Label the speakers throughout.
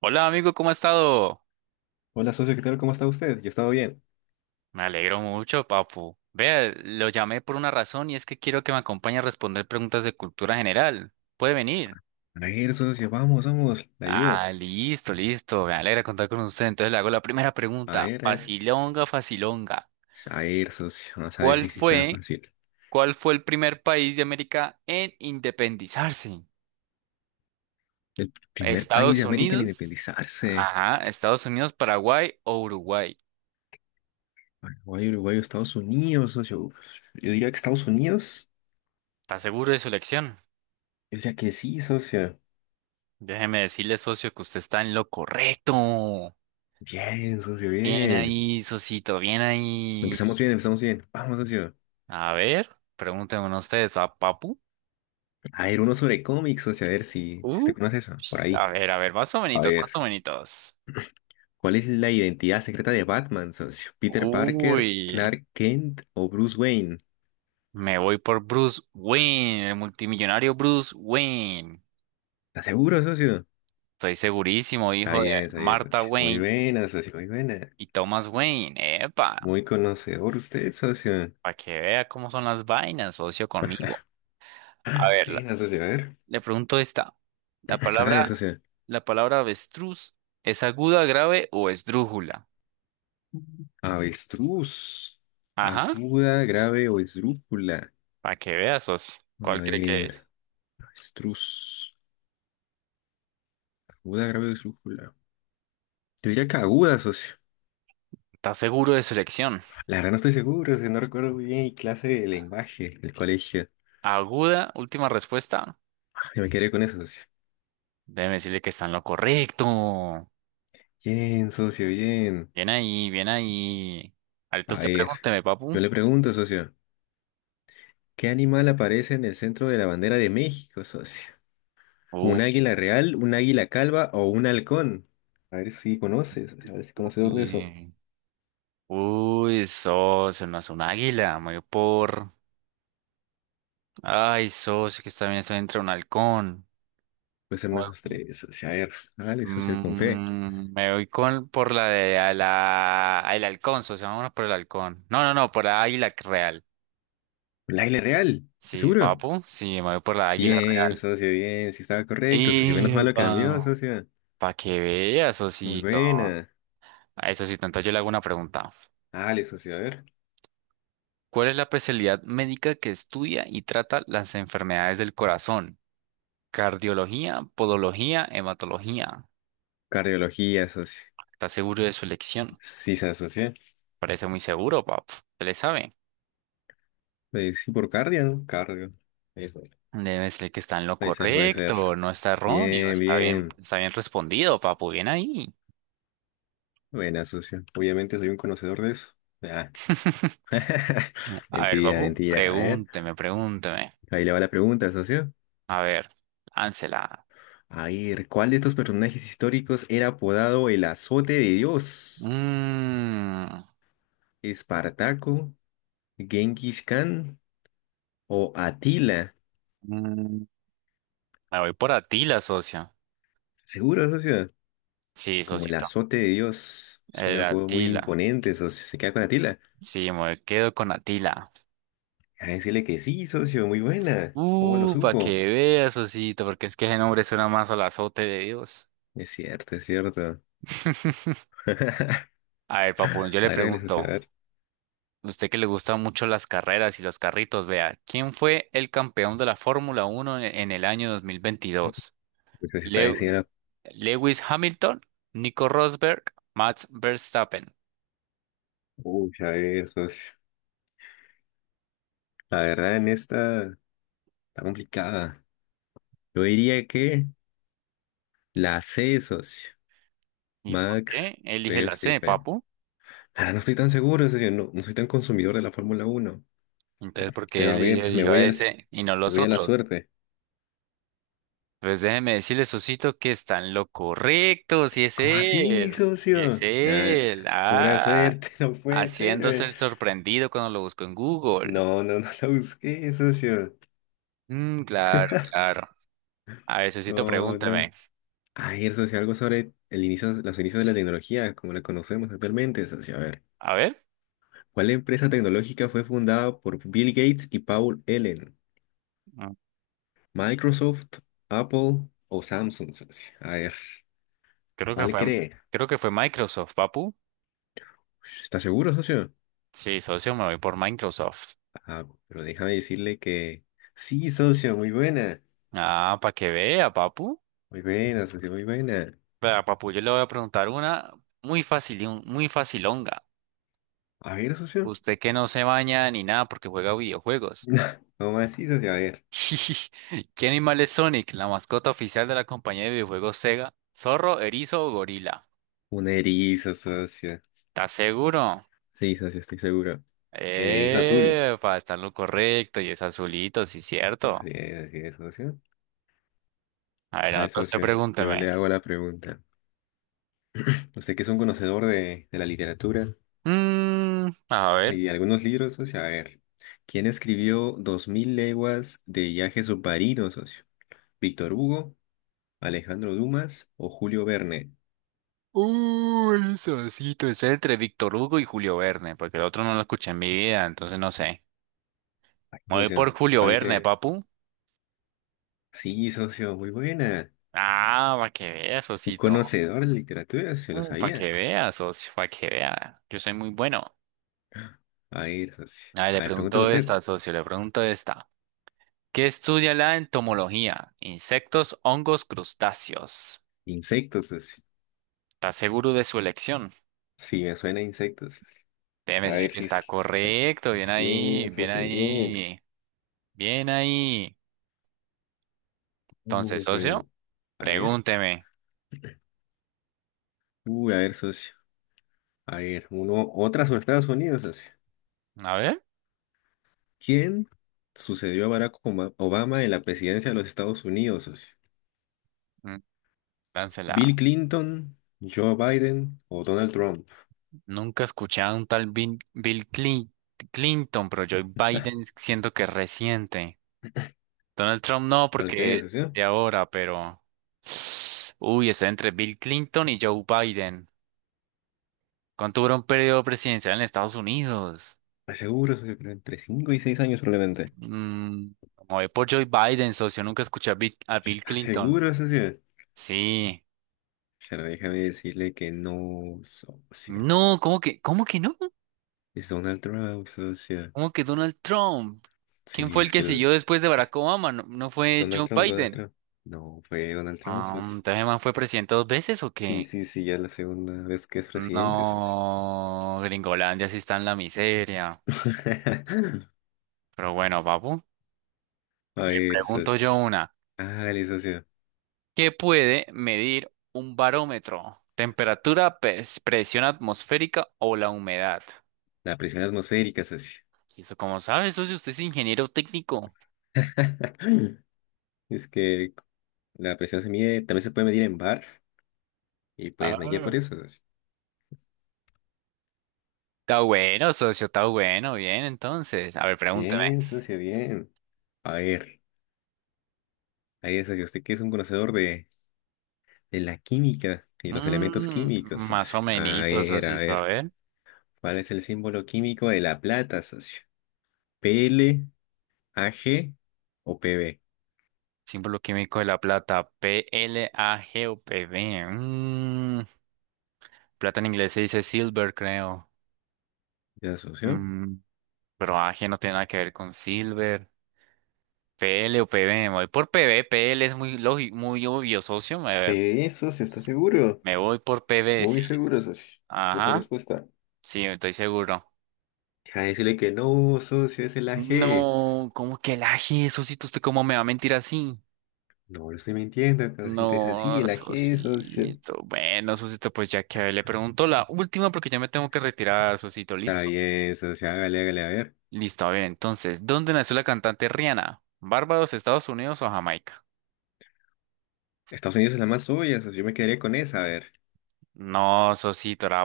Speaker 1: Hola amigo, ¿cómo ha estado?
Speaker 2: Hola, socio, ¿qué tal? ¿Cómo está usted? Yo he estado bien.
Speaker 1: Me alegro mucho, papu. Vea, lo llamé por una razón y es que quiero que me acompañe a responder preguntas de cultura general. ¿Puede venir?
Speaker 2: A ver, socio, vamos, vamos, le ayudo.
Speaker 1: Ah, listo, listo. Me alegra contar con usted. Entonces le hago la primera
Speaker 2: A
Speaker 1: pregunta.
Speaker 2: ver, a ver.
Speaker 1: Facilonga, facilonga.
Speaker 2: A ver, socio, vamos a ver
Speaker 1: ¿Cuál
Speaker 2: si sí está
Speaker 1: fue,
Speaker 2: fácil.
Speaker 1: cuál fue el primer país de América en independizarse?
Speaker 2: El primer país de
Speaker 1: ¿Estados
Speaker 2: América en
Speaker 1: Unidos?
Speaker 2: independizarse.
Speaker 1: Ajá, Estados Unidos, Paraguay o Uruguay.
Speaker 2: Uruguay, Uruguay, Estados Unidos, socio. Uf, yo diría que Estados Unidos.
Speaker 1: ¿Está seguro de su elección?
Speaker 2: Yo diría que sí, socio.
Speaker 1: Déjeme decirle, socio, que usted está en lo correcto.
Speaker 2: Bien, socio,
Speaker 1: Bien
Speaker 2: bien.
Speaker 1: ahí, Sosito, bien ahí.
Speaker 2: Empezamos bien, empezamos bien. Vamos, socio.
Speaker 1: A ver, pregúntenme ustedes a Papu.
Speaker 2: A ver, uno sobre cómics, socio, a ver si
Speaker 1: Uh,
Speaker 2: usted conoce eso. Por ahí.
Speaker 1: a ver, a ver, más o
Speaker 2: A
Speaker 1: menos, más
Speaker 2: ver.
Speaker 1: o menos.
Speaker 2: ¿Cuál es la identidad secreta de Batman, socio? ¿Peter
Speaker 1: Uy,
Speaker 2: Parker, Clark Kent o Bruce Wayne?
Speaker 1: me voy por Bruce Wayne, el multimillonario Bruce Wayne.
Speaker 2: ¿Estás seguro, socio?
Speaker 1: Estoy segurísimo, hijo de
Speaker 2: Está bien,
Speaker 1: Martha
Speaker 2: socio. Muy
Speaker 1: Wayne
Speaker 2: buena, socio, muy buena.
Speaker 1: y Thomas Wayne. Epa,
Speaker 2: Muy conocedor usted, socio.
Speaker 1: para que vea cómo son las vainas, socio conmigo. A ver,
Speaker 2: Buena, socio, a ver.
Speaker 1: le pregunto esta. La
Speaker 2: Dale,
Speaker 1: palabra,
Speaker 2: socio.
Speaker 1: la palabra avestruz, ¿es aguda, grave o esdrújula?
Speaker 2: Avestruz.
Speaker 1: Ajá,
Speaker 2: Aguda, grave o esdrújula.
Speaker 1: para que veas, socio.
Speaker 2: A
Speaker 1: ¿Cuál cree que es?
Speaker 2: ver, avestruz. Aguda, grave o esdrújula. Yo diría que aguda, socio.
Speaker 1: ¿Estás seguro de su elección?
Speaker 2: La verdad no estoy seguro, socio. No recuerdo muy bien mi clase de lenguaje del colegio.
Speaker 1: Aguda, última respuesta.
Speaker 2: Yo me quedé con eso, socio.
Speaker 1: Déjeme decirle que está en lo correcto.
Speaker 2: Bien, socio, bien.
Speaker 1: Bien ahí, bien ahí. Ahorita
Speaker 2: A
Speaker 1: usted
Speaker 2: ver,
Speaker 1: pregúnteme, papu.
Speaker 2: yo le pregunto, socio. ¿Qué animal aparece en el centro de la bandera de México, socio?
Speaker 1: Uy,
Speaker 2: ¿Un águila real, un águila calva o un halcón? A ver si conoces, a ver si conocedor de eso.
Speaker 1: uy, socio, no es un águila, me voy por. Ay, socio, que está bien, está entre un halcón.
Speaker 2: Pues ser esos tres, socio. A ver, vale, socio, con fe.
Speaker 1: Me voy con por la de a la, el halcón, socio, vámonos por el halcón. No, no, no, por la águila real.
Speaker 2: ¿Un águila real? ¿Estás
Speaker 1: Sí,
Speaker 2: seguro?
Speaker 1: papu, sí, me voy por la águila
Speaker 2: Bien,
Speaker 1: real.
Speaker 2: socio, bien, si estaba correcto, socio. Menos
Speaker 1: Y
Speaker 2: malo cambió, socio.
Speaker 1: para que veas,
Speaker 2: Muy
Speaker 1: Osito.
Speaker 2: buena.
Speaker 1: A eso sí, entonces yo le hago una pregunta.
Speaker 2: Vale, socio, a ver.
Speaker 1: ¿Cuál es la especialidad médica que estudia y trata las enfermedades del corazón? Cardiología, podología, hematología.
Speaker 2: Cardiología, socio.
Speaker 1: ¿Estás seguro de su elección?
Speaker 2: Sí se asocia.
Speaker 1: Parece muy seguro, papu. ¿Se le sabe?
Speaker 2: Sí, por cardio, ¿no? Cardio. Eso.
Speaker 1: Debe ser que está en lo
Speaker 2: Puede ser, puede ser.
Speaker 1: correcto, no está erróneo,
Speaker 2: Bien, bien.
Speaker 1: está bien respondido, papu, bien ahí.
Speaker 2: Buena, socio. Obviamente soy un conocedor de eso. Ah,
Speaker 1: A ver,
Speaker 2: mentira,
Speaker 1: papu,
Speaker 2: mentira. A ver,
Speaker 1: pregúnteme, pregúnteme.
Speaker 2: ahí le va la pregunta, socio.
Speaker 1: A ver, láncela.
Speaker 2: A ver, ¿cuál de estos personajes históricos era apodado el azote de Dios?
Speaker 1: Mm,
Speaker 2: ¿Espartaco, Genghis Khan o Atila?
Speaker 1: mm, Me voy por Atila, socio.
Speaker 2: Seguro, socio.
Speaker 1: Sí,
Speaker 2: Como el
Speaker 1: socito.
Speaker 2: azote de Dios. Es un
Speaker 1: El
Speaker 2: apodo muy
Speaker 1: Atila.
Speaker 2: imponente, socio. ¿Se queda con Atila?
Speaker 1: Sí, me quedo con Atila.
Speaker 2: A decirle que sí, socio. Muy buena. ¿Cómo lo
Speaker 1: Para
Speaker 2: supo?
Speaker 1: que veas, socito, porque es que ese nombre suena más al azote de Dios.
Speaker 2: Es cierto, es cierto. A
Speaker 1: A ver, papu,
Speaker 2: ver,
Speaker 1: yo le
Speaker 2: hágale, socio. A
Speaker 1: pregunto,
Speaker 2: ver.
Speaker 1: usted que le gustan mucho las carreras y los carritos, vea, ¿quién fue el campeón de la Fórmula Uno en el año 2022?
Speaker 2: Pues, se está
Speaker 1: Le-
Speaker 2: diciendo.
Speaker 1: Lewis Hamilton, Nico Rosberg, Max Verstappen.
Speaker 2: Uy, a ver, socio. La verdad en esta está complicada. Yo diría que la C, socio.
Speaker 1: ¿Y por qué
Speaker 2: Max
Speaker 1: elige la C,
Speaker 2: Verstappen.
Speaker 1: papu?
Speaker 2: Ahora no estoy tan seguro, socio. No, no soy tan consumidor de la Fórmula Uno.
Speaker 1: Entonces, ¿por qué
Speaker 2: Pero
Speaker 1: él
Speaker 2: a ver,
Speaker 1: eligió a ese y no
Speaker 2: me
Speaker 1: los
Speaker 2: voy a la
Speaker 1: otros?
Speaker 2: suerte.
Speaker 1: Pues déjeme decirle, Sosito, que está en lo correcto, si es
Speaker 2: ¿Cómo así,
Speaker 1: él, si es
Speaker 2: socio? Nah,
Speaker 1: él,
Speaker 2: pura
Speaker 1: ah,
Speaker 2: suerte, no puede ser,
Speaker 1: haciéndose
Speaker 2: eh.
Speaker 1: el sorprendido cuando lo busco en Google.
Speaker 2: No, no, no la busqué, socio.
Speaker 1: Mm, claro, claro. A ver, Sosito,
Speaker 2: No,
Speaker 1: pregúntame.
Speaker 2: no. A ver, socio, algo sobre el inicio, los inicios de la tecnología, como la conocemos actualmente, socio. A ver.
Speaker 1: A ver,
Speaker 2: ¿Cuál empresa tecnológica fue fundada por Bill Gates y Paul Allen?
Speaker 1: mm,
Speaker 2: Microsoft, Apple o Samsung, socio. A ver,
Speaker 1: creo que
Speaker 2: ¿cuál
Speaker 1: fue,
Speaker 2: cree?
Speaker 1: creo que fue Microsoft, papu.
Speaker 2: ¿Está seguro, socio?
Speaker 1: Sí, socio, me voy por Microsoft.
Speaker 2: Ah, pero déjame decirle que sí, socio, muy buena.
Speaker 1: Ah, para que vea, papu.
Speaker 2: Muy buena, socio, muy buena.
Speaker 1: Vea, papu, yo le voy a preguntar una muy fácil, y muy facilonga.
Speaker 2: A ver, socio.
Speaker 1: Usted que no se baña ni nada porque juega videojuegos.
Speaker 2: No más, sí, socio, a ver.
Speaker 1: ¿Qué animal es Sonic, la mascota oficial de la compañía de videojuegos Sega? ¿Zorro, erizo o gorila?
Speaker 2: Un erizo, socio.
Speaker 1: ¿Estás seguro?
Speaker 2: Sí, socio, estoy seguro. El erizo azul.
Speaker 1: Epa, está en lo correcto y es azulito, sí, cierto.
Speaker 2: Así es, socio.
Speaker 1: A ver,
Speaker 2: A ver,
Speaker 1: entonces
Speaker 2: socio, yo
Speaker 1: pregúnteme.
Speaker 2: le hago la pregunta. Usted que es un conocedor de la literatura,
Speaker 1: A ver.
Speaker 2: hay algunos libros, socio. A ver, ¿quién escribió 2000 leguas de viaje submarino, socio? ¿Víctor Hugo, Alejandro Dumas o Julio Verne?
Speaker 1: Uy, el sosito, es entre Víctor Hugo y Julio Verne, porque el otro no lo escuché en mi vida, entonces no sé.
Speaker 2: Ay,
Speaker 1: Me voy por
Speaker 2: socio,
Speaker 1: Julio
Speaker 2: ¿cuál le
Speaker 1: Verne,
Speaker 2: crea?
Speaker 1: papu.
Speaker 2: Sí, socio, muy buena.
Speaker 1: Ah, para que veas,
Speaker 2: Un
Speaker 1: socito.
Speaker 2: conocedor de literatura, se lo
Speaker 1: Para
Speaker 2: sabía.
Speaker 1: que veas, socio, para que vea. Yo soy muy bueno.
Speaker 2: A ver, socio.
Speaker 1: A ver,
Speaker 2: A
Speaker 1: le
Speaker 2: ver, pregúnteme
Speaker 1: pregunto
Speaker 2: usted.
Speaker 1: esta, socio, le pregunto esta. ¿Qué estudia la entomología? Insectos, hongos, crustáceos.
Speaker 2: Insectos, socio.
Speaker 1: ¿Estás seguro de su elección?
Speaker 2: Sí, me suena a insectos, socio.
Speaker 1: Déjeme
Speaker 2: A
Speaker 1: decir
Speaker 2: ver
Speaker 1: que
Speaker 2: si...
Speaker 1: está
Speaker 2: es- a ver si...
Speaker 1: correcto. Bien
Speaker 2: Bien,
Speaker 1: ahí, bien
Speaker 2: socio, bien.
Speaker 1: ahí, bien ahí. Entonces,
Speaker 2: Vamos,
Speaker 1: socio,
Speaker 2: eh. A ver.
Speaker 1: pregúnteme.
Speaker 2: Uy, a ver, socio. A ver, uno, otra sobre Estados Unidos, socio.
Speaker 1: A ver,
Speaker 2: ¿Quién sucedió a Barack Obama en la presidencia de los Estados Unidos, socio?
Speaker 1: mm,
Speaker 2: ¿Bill
Speaker 1: láncela.
Speaker 2: Clinton, Joe Biden o Donald Trump?
Speaker 1: Nunca he escuchado a un tal Bill Clinton, pero Joe Biden siento que es reciente. Donald Trump no,
Speaker 2: ¿Cuál
Speaker 1: porque es
Speaker 2: crees, socio?
Speaker 1: de ahora, pero. Uy, estoy entre Bill Clinton y Joe Biden. ¿Cuánto dura un periodo presidencial en Estados Unidos?
Speaker 2: ¿Estás seguro, socio? Pero entre 5 y 6 años probablemente.
Speaker 1: Mm, Como voy por Joe Biden, socio, nunca escuché a a Bill
Speaker 2: ¿Estás
Speaker 1: Clinton.
Speaker 2: seguro, socio?
Speaker 1: Sí.
Speaker 2: Pero déjame decirle que no, socio.
Speaker 1: No, cómo que no?
Speaker 2: Es Donald Trump, socio.
Speaker 1: ¿Cómo que Donald Trump? ¿Quién
Speaker 2: Sí,
Speaker 1: fue el
Speaker 2: es
Speaker 1: que
Speaker 2: que el...
Speaker 1: siguió después de Barack Obama? ¿No, no fue
Speaker 2: Donald
Speaker 1: Joe
Speaker 2: Trump, Donald
Speaker 1: Biden?
Speaker 2: Trump. No, fue Donald Trump,
Speaker 1: Ah,
Speaker 2: socio.
Speaker 1: entonces, el man, ¿fue presidente dos veces o
Speaker 2: Sí,
Speaker 1: qué?
Speaker 2: sí, sí, ya es la segunda vez que es presidente, socio.
Speaker 1: No, Gringolandia sí está en la miseria. Pero bueno, papu,
Speaker 2: A
Speaker 1: le
Speaker 2: ver,
Speaker 1: pregunto yo
Speaker 2: socio.
Speaker 1: una.
Speaker 2: Hágale, socio.
Speaker 1: ¿Qué puede medir un barómetro? ¿Temperatura, presión atmosférica o la humedad?
Speaker 2: La presión atmosférica, socio.
Speaker 1: Y eso, como sabe socio, usted es ingeniero técnico.
Speaker 2: Es que la presión se mide, también se puede medir en bar y pues me guía por
Speaker 1: Ah.
Speaker 2: eso, socio.
Speaker 1: Está bueno, socio, está bueno. Bien, entonces. A ver, pregúnteme.
Speaker 2: Bien, socio, bien. A ver, ahí es, socio, usted que es un conocedor de la química y los elementos
Speaker 1: Mm,
Speaker 2: químicos,
Speaker 1: Más
Speaker 2: socio.
Speaker 1: o menos,
Speaker 2: A
Speaker 1: socio, a
Speaker 2: ver,
Speaker 1: ver.
Speaker 2: ¿cuál es el símbolo químico de la plata, socio? P L A G o P B.
Speaker 1: Símbolo químico de la plata, PL A G O PLAGUPV. Plata en inglés se dice silver, creo.
Speaker 2: ¿Ya, socio?
Speaker 1: Mm, pero AG no tiene nada que ver con silver. P L o P PV, me voy por P V. PL es muy lógico, muy obvio, socio. A
Speaker 2: P
Speaker 1: ver,
Speaker 2: PB, socio, ¿está seguro?
Speaker 1: me voy por P PV, sí.
Speaker 2: Muy seguro, socio, de esa
Speaker 1: Ajá,
Speaker 2: respuesta.
Speaker 1: sí, estoy seguro.
Speaker 2: Deja de decirle que no, socio, es el A G.
Speaker 1: No, ¿cómo que el AG, socito? ¿Usted cómo me va a mentir así?
Speaker 2: No lo estoy mintiendo, causita, es así,
Speaker 1: No,
Speaker 2: el AG, socio.
Speaker 1: socito. Bueno, socito, pues ya que le pregunto la última porque ya me tengo que retirar, socito.
Speaker 2: Está
Speaker 1: ¿Listo?
Speaker 2: bien, socio, hágale, hágale, a ver.
Speaker 1: Listo, a ver, entonces, ¿dónde nació la cantante Rihanna? ¿Barbados, Estados Unidos o Jamaica?
Speaker 2: Estados Unidos es la más suya, socio, yo me quedaría con esa, a ver.
Speaker 1: No, Sosito, era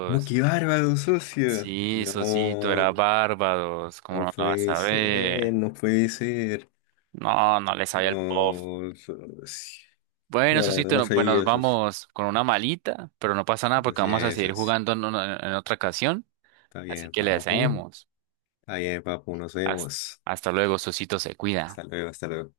Speaker 2: ¿Cómo que bárbaro, socio?
Speaker 1: Sí, Sosito,
Speaker 2: No,
Speaker 1: era Barbados. ¿Cómo
Speaker 2: no
Speaker 1: no lo vas
Speaker 2: puede
Speaker 1: a
Speaker 2: ser,
Speaker 1: ver?
Speaker 2: no puede ser.
Speaker 1: No, no le sabía el pop.
Speaker 2: No, socio.
Speaker 1: Bueno,
Speaker 2: No, la verdad
Speaker 1: Sosito,
Speaker 2: no
Speaker 1: pues nos
Speaker 2: sabía, socio.
Speaker 1: vamos con una malita, pero no pasa nada porque
Speaker 2: Así
Speaker 1: vamos a
Speaker 2: es,
Speaker 1: seguir
Speaker 2: socio.
Speaker 1: jugando en, en otra ocasión.
Speaker 2: Está
Speaker 1: Así
Speaker 2: bien,
Speaker 1: que le
Speaker 2: papu.
Speaker 1: deseamos.
Speaker 2: Está bien, papu, nos
Speaker 1: Hasta,
Speaker 2: vemos.
Speaker 1: hasta luego, Sosito, se cuida.
Speaker 2: Hasta luego, hasta luego.